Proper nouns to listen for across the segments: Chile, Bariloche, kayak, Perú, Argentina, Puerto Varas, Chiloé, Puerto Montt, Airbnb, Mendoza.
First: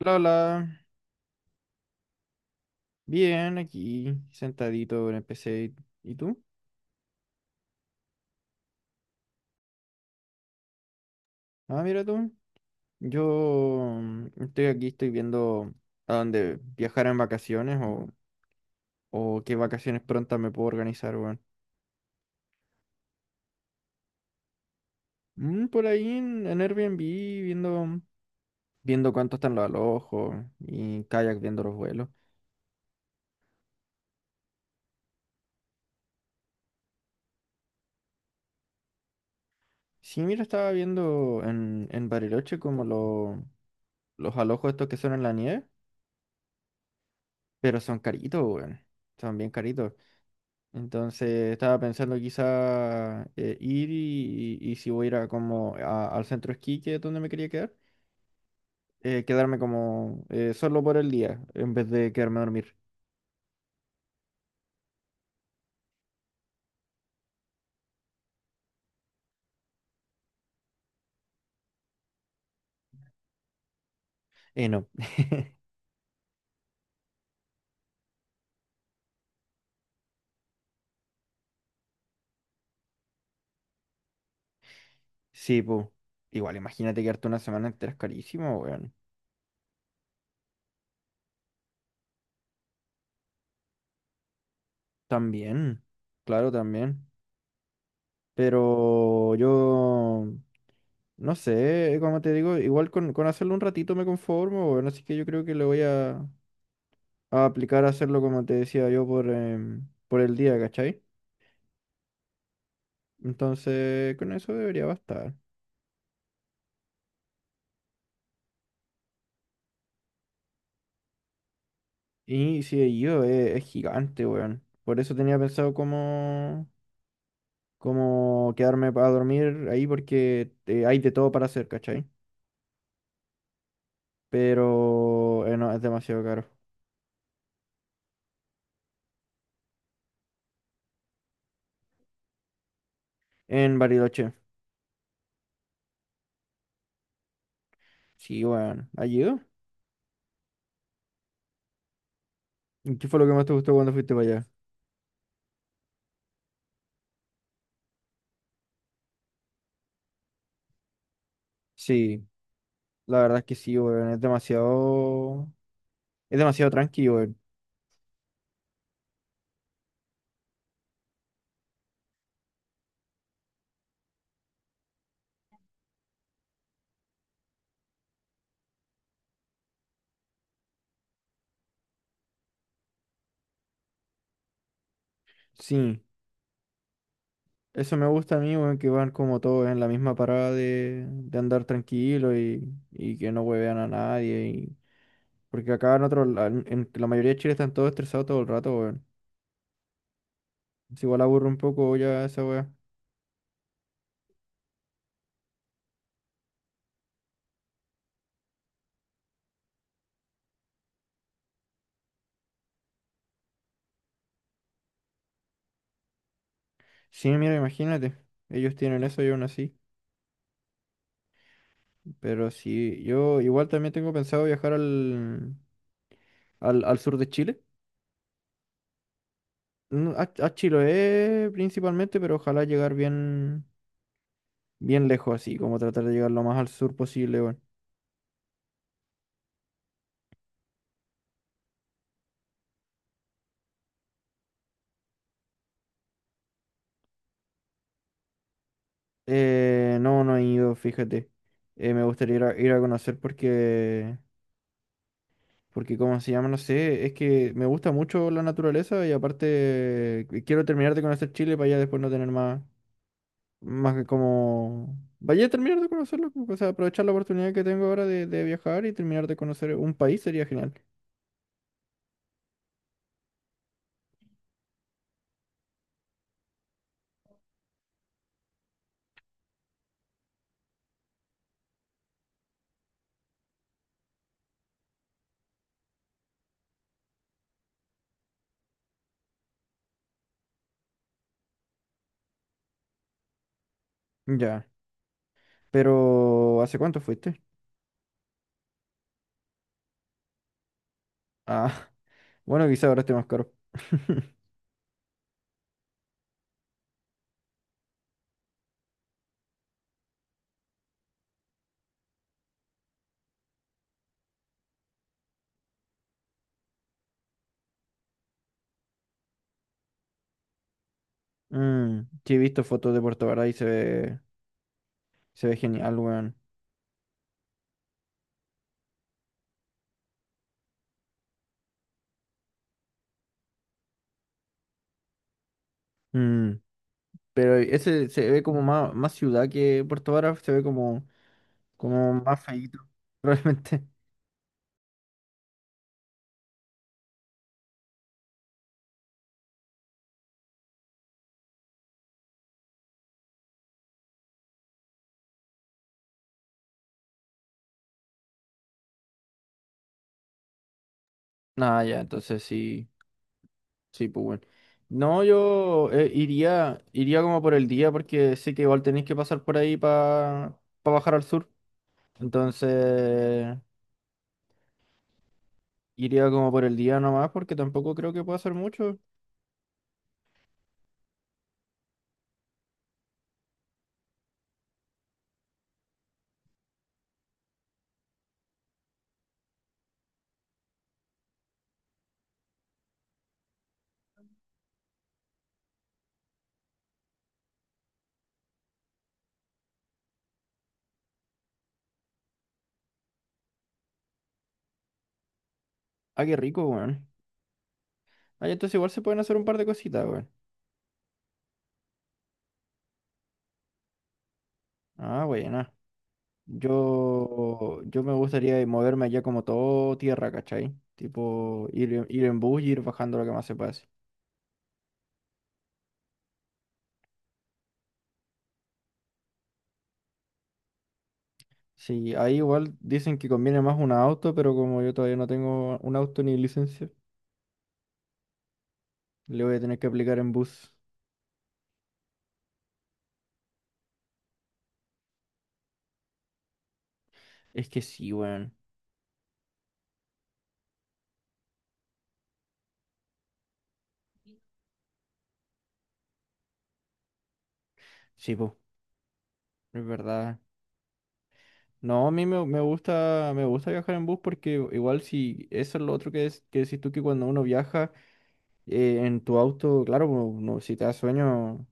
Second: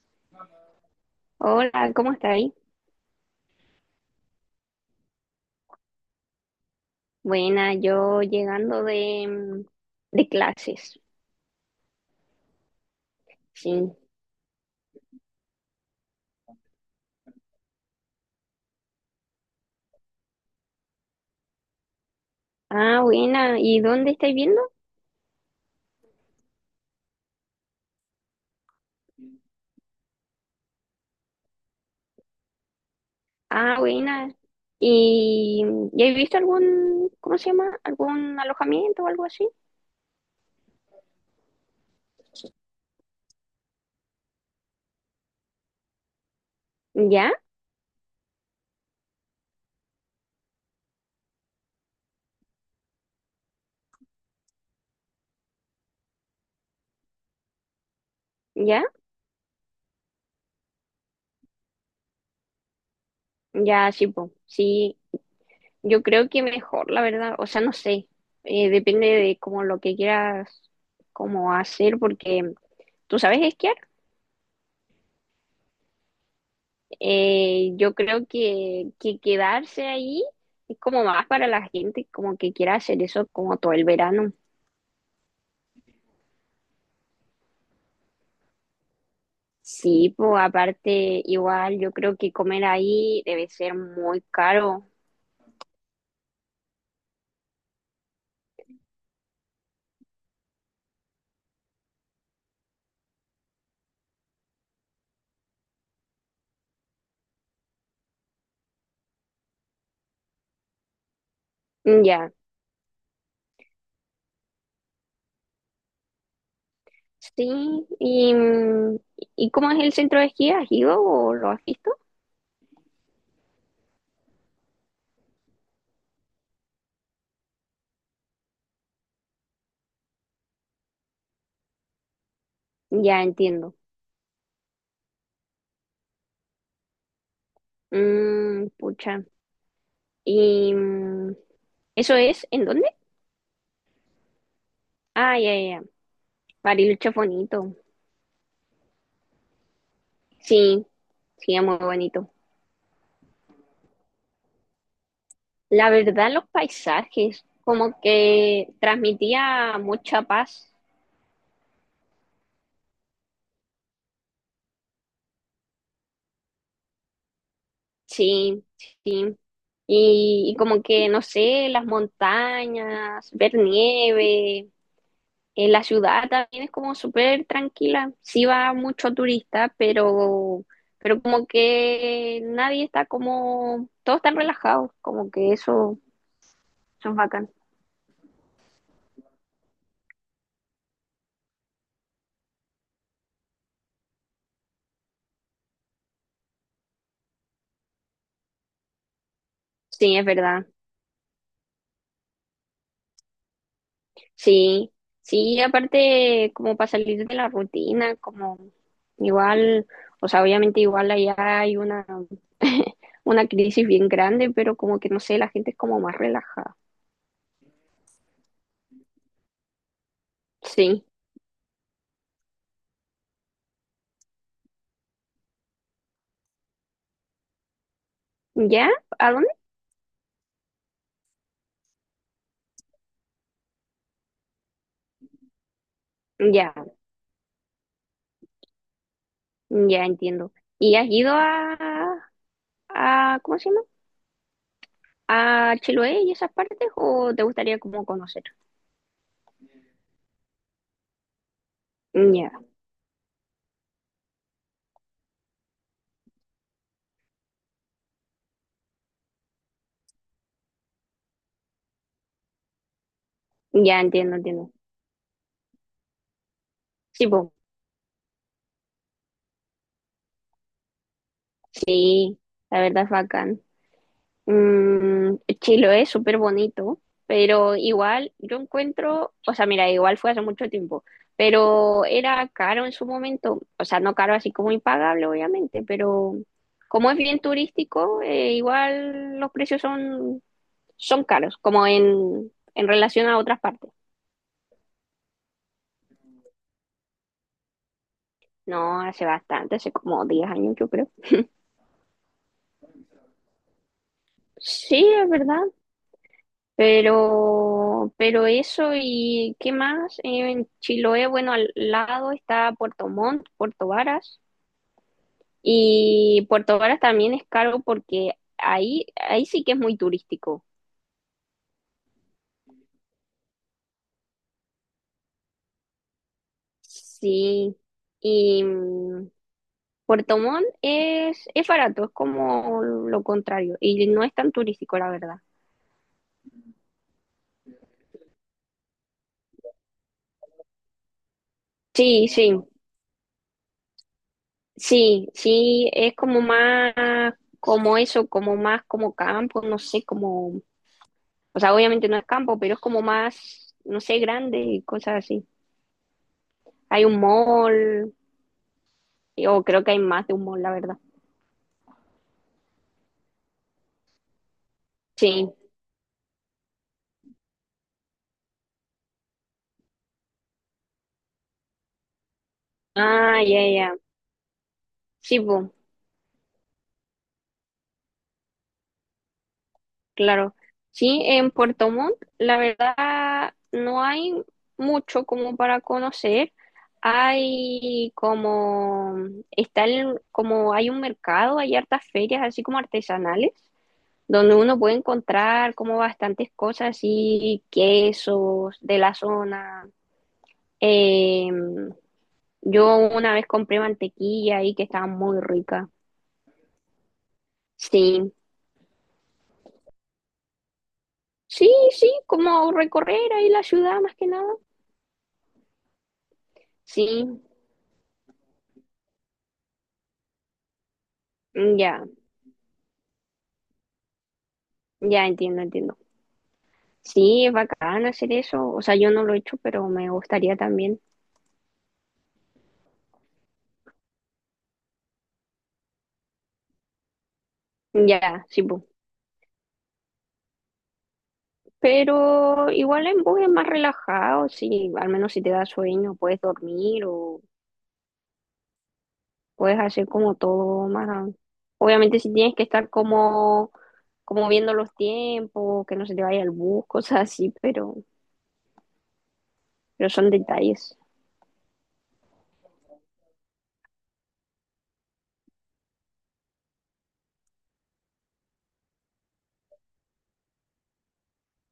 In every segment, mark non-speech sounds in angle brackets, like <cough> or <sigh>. Hola, hola. Hola, ¿cómo estáis? Bien, aquí, sentadito en el PC. ¿Y tú? Buena, yo llegando de, de clases, Ah, mira tú. Yo sí. Estoy aquí, estoy viendo a dónde viajar en vacaciones o qué vacaciones prontas me puedo organizar, weón. Ah, buena, ¿y dónde estáis viendo? Mm, por ahí en Airbnb, viendo cuánto están los alojos y en kayak viendo los vuelos. Ah, buena. ¿Y ya has visto algún, cómo se llama? ¿Algún alojamiento o algo así? Sí, mira, estaba viendo en Bariloche como los alojos estos que son en la nieve, ¿Ya? pero son caritos, weón. Son bien caritos. Entonces estaba pensando quizá ir y si voy a ir a como al centro esquí que es donde me quería quedar, ¿Ya? Quedarme como solo por el día en vez de quedarme a dormir. Ya, sí, po. Sí, yo creo que mejor, la verdad. O sea, no sé, depende de como lo que quieras como hacer, porque, ¿tú sabes esquiar? No. <laughs> Yo creo que quedarse ahí es como más para la gente como que quiera hacer eso como todo el verano. Sí, pues. Igual, imagínate quedarte una semana entera es carísimo, weón. Sí, pues aparte igual yo creo que comer ahí debe ser muy caro. También. Claro, también. Pero yo no sé, como te digo, igual con hacerlo un ratito me conformo, weón. Así que yo creo que le voy a aplicar a hacerlo como te decía yo por por el día, ¿cachai? Mm, ya, Entonces, con eso debería bastar. sí. ¿Y, y cómo es el centro de esquí? ¿Has ido o lo has visto? Y si he ido, es gigante, weón. Por eso tenía pensado como quedarme para dormir ahí porque hay de todo para hacer, ¿cachai? Ya entiendo. Pero no, es demasiado caro. Mm, pucha. ¿Y eso es en dónde? En Bariloche. Ah, ya, ya, ya. Bariloche es bonito. Sí, weón. ¿Has ido? Sí, sí, es muy bonito. ¿Y qué fue lo que más te gustó cuando fuiste para allá? La verdad, los paisajes, como que transmitía mucha paz, Sí, la verdad es que sí, weón. Es demasiado tranquilo, weón. sí, sí. Y como que, no sé, las montañas, ver nieve, en la ciudad también es como súper tranquila. Sí va mucho turista, pero como que nadie está como, todos están relajados, como que eso, Sí. eso es bacán. Eso me gusta a mí, weón, que van como todos en la misma parada de andar tranquilo y que no huevean a nadie. Porque acá en otro, en la mayoría de Chile están todos estresados todo el rato, weón. Sí, es verdad. Es igual aburre un poco ya esa weá. Sí, sí, aparte como para salir de la rutina, como igual, o sea, obviamente igual allá hay una, <laughs> una crisis bien grande, pero como que no sé, la gente es como más relajada. Sí, mira, imagínate. Ellos tienen eso y aún así. Sí. Pero sí, yo igual también tengo pensado viajar al sur de Chile. ¿Ya? ¿A dónde? A Chiloé principalmente, pero ojalá llegar bien lejos así, como tratar de llegar lo más al Ya, sur posible, weón. ya entiendo. ¿Y has ido a, ¿cómo se llama? ¿A Chiloé y esas partes o te gustaría como conocer? No, no he ido, fíjate. Me gustaría ir Ya, ir a conocer porque, ¿cómo se llama? No sé, es que me gusta mucho la naturaleza y aparte que quiero terminar de conocer Chile para ya después no tener más ya que entiendo, entiendo. como... Vaya a terminar de conocerlo, o sea, aprovechar la Sí, pues, oportunidad que tengo ahora de viajar y terminar de conocer un país sería genial. sí, la verdad es bacán. Mm, Chiloé es súper bonito, pero igual yo encuentro, o sea, mira, igual fue hace mucho tiempo, pero era caro en su momento, o sea, no caro así como impagable, obviamente, pero como es bien turístico, igual los precios son, son caros, como en relación a otras partes. Ya, pero ¿hace cuánto fuiste? No, hace bastante, hace como 10 años yo creo. Ah, <laughs> bueno, quizá ahora esté más caro. <laughs> Sí, es verdad. Pero eso y qué más. En Chiloé, bueno, al lado está Puerto Montt, Puerto Varas, y Puerto Varas también es caro porque ahí, ahí sí que es muy turístico. Mm, sí, he visto fotos de Puerto Varas y se se ve genial, weón. Sí, y Puerto Montt es barato, es como lo contrario, y no es tan turístico, la verdad. Mm, pero ese se ve como más ciudad que Puerto Vara, se ve como Sí, más sí, feíto, <laughs> probablemente. sí, sí, es como más, como eso, como más como campo, no sé, como o sea, obviamente no es campo, pero es como más, no sé, grande y cosas así. Hay un mall, o creo que hay más de un mall, la verdad. Ah ya, entonces sí, sí, pues bueno. No, Sí. yo iría como por el día porque sé que igual tenéis que pasar por ahí para bajar al sur. Ah, Entonces ya, ya. Sí, pues, iría como por el día nomás porque tampoco creo que pueda hacer mucho. claro. Sí, en Puerto Montt, la verdad, no hay mucho como para conocer. Hay como, está como, hay un mercado, hay hartas ferias así como artesanales, donde uno puede encontrar como bastantes cosas así, quesos de la zona. Eh, yo una vez compré mantequilla ahí que estaba muy rica. Ah, qué rico, weón. Sí, Ah, ya, entonces igual se pueden hacer un par de cositas, weón. sí, sí, como recorrer ahí la ciudad más que nada. Ah, bueno. Sí, Yo me gustaría moverme allá como todo tierra, ¿cachai? Tipo, ya, ir en bus y ir bajando lo que más se pase. ya entiendo, entiendo. Sí, es bacán hacer eso. O sea, yo no lo he hecho, pero me gustaría también. Sí, ahí igual dicen que conviene más un auto, pero como yo todavía no tengo un auto ni licencia, Ya, sí, po. le voy a tener que aplicar en bus. Pero igual en bus es más relajado, sí, al menos si te da sueño, puedes dormir o Es que sí, weón. puedes hacer como todo más. Obviamente si tienes que estar como como viendo los tiempos, que no se te vaya el bus, cosas así, Sí, po, es pero son verdad. detalles. No, a me gusta viajar en bus porque igual si eso es lo otro que decís tú que cuando uno viaja en tu auto, claro, po, no, si te da sueño.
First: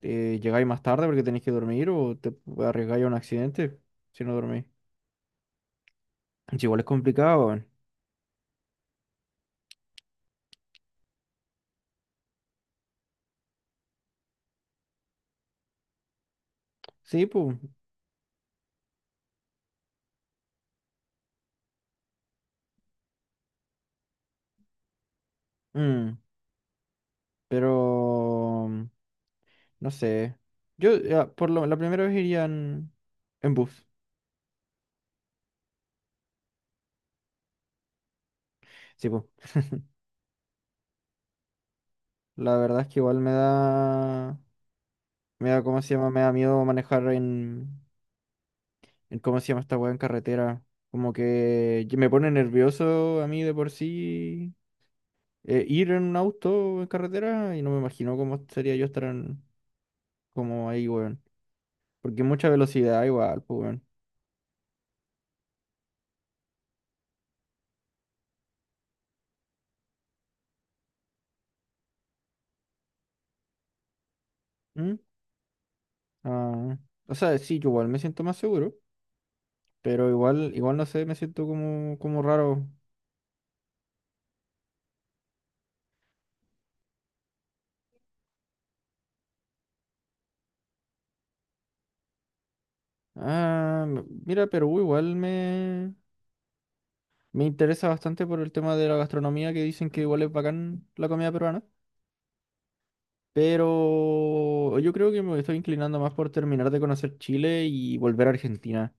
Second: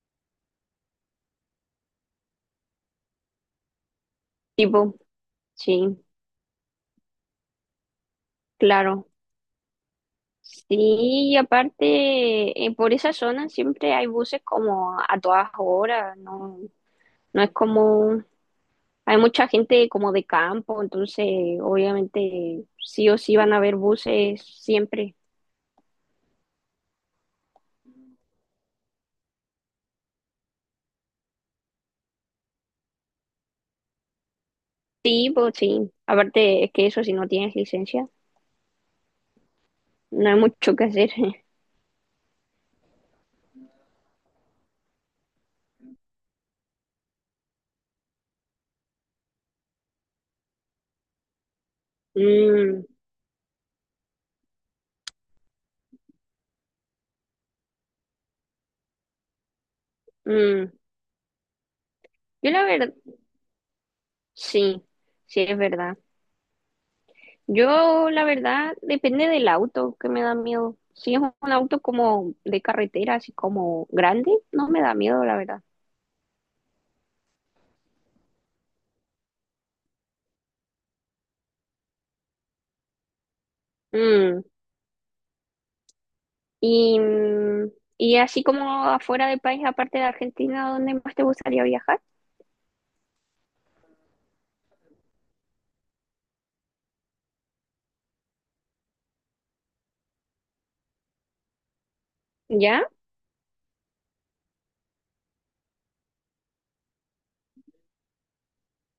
Llegáis más tarde porque tenéis que dormir o te arriesgáis a un accidente si no dormís. Tipo, sí, Es igual es complicado, weón. claro. Sí, y aparte, por esa zona siempre hay buses como a todas horas, no, Sí, no es pues. como, hay mucha gente como de campo, entonces obviamente sí o sí van a haber buses siempre. mm, pero no sé. Yo ya, por lo, la primera vez iría en bus. Sí, pues sí, aparte es que eso si no tienes licencia, Sí, pues. <laughs> no hay mucho que hacer. <laughs> La verdad es que igual me da. Me da, ¿cómo se llama? Me da miedo manejar en. En ¿cómo se llama esta weá en carretera? Como que me pone Mm, nervioso a mí de por sí ir en un auto en carretera y no me imagino cómo sería yo estar en, como mm. ahí, weón. Porque mucha Yo la verdad velocidad igual, pues, weón. sí, sí, es verdad. Yo, la verdad, depende del auto que me da miedo. Si es un auto como de carretera, así como grande, no me da ¿Mm? miedo, la verdad. Ah, o sea, sí, yo igual me siento más seguro, pero igual no sé, me siento como raro. Mm, y, y así como afuera del país, aparte de Argentina, ¿dónde más te gustaría viajar? Ah, mira, Perú igual me interesa bastante por el tema de la gastronomía, que dicen que igual es bacán la comida peruana. ¿Ya? Pero yo creo que me estoy inclinando más por terminar de conocer Chile y volver a Argentina.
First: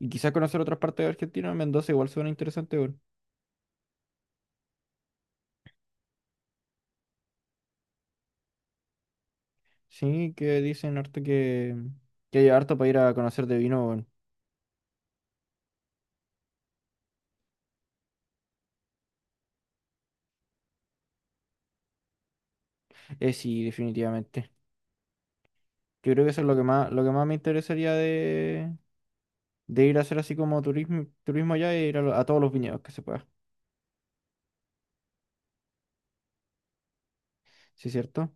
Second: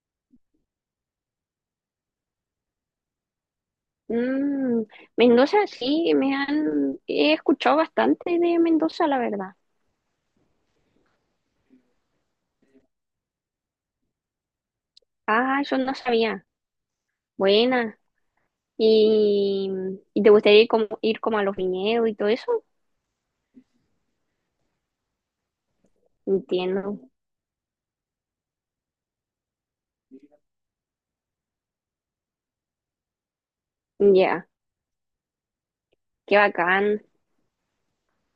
Y quizás conocer otras partes de Argentina, Mendoza igual suena interesante, weón. Mm, Mendoza, sí, me han, he escuchado bastante de Mendoza, la verdad. Sí, que dicen harto que hay harto para ir a conocer de vino, bueno. Ah, eso no sabía. Buena. ¿Y, y te gustaría ir como a los viñedos y todo eso? Sí, definitivamente. Yo creo que eso es Entiendo. lo que más me interesaría de ir a hacer así como turismo, turismo allá e ir a todos los viñedos que se pueda. Ya, qué bacán, Sí, cierto.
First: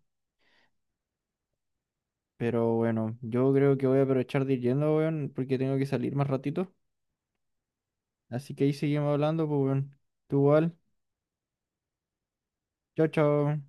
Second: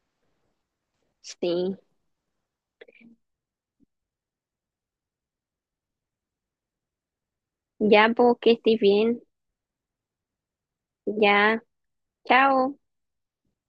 sí. Pero bueno, yo creo que voy a aprovechar de ir yendo, weón, porque tengo que salir más ratito. Ya, pues, que Así que ahí estés seguimos bien. hablando, pues, weón. Tú igual. Ya, chao. Chao, chao.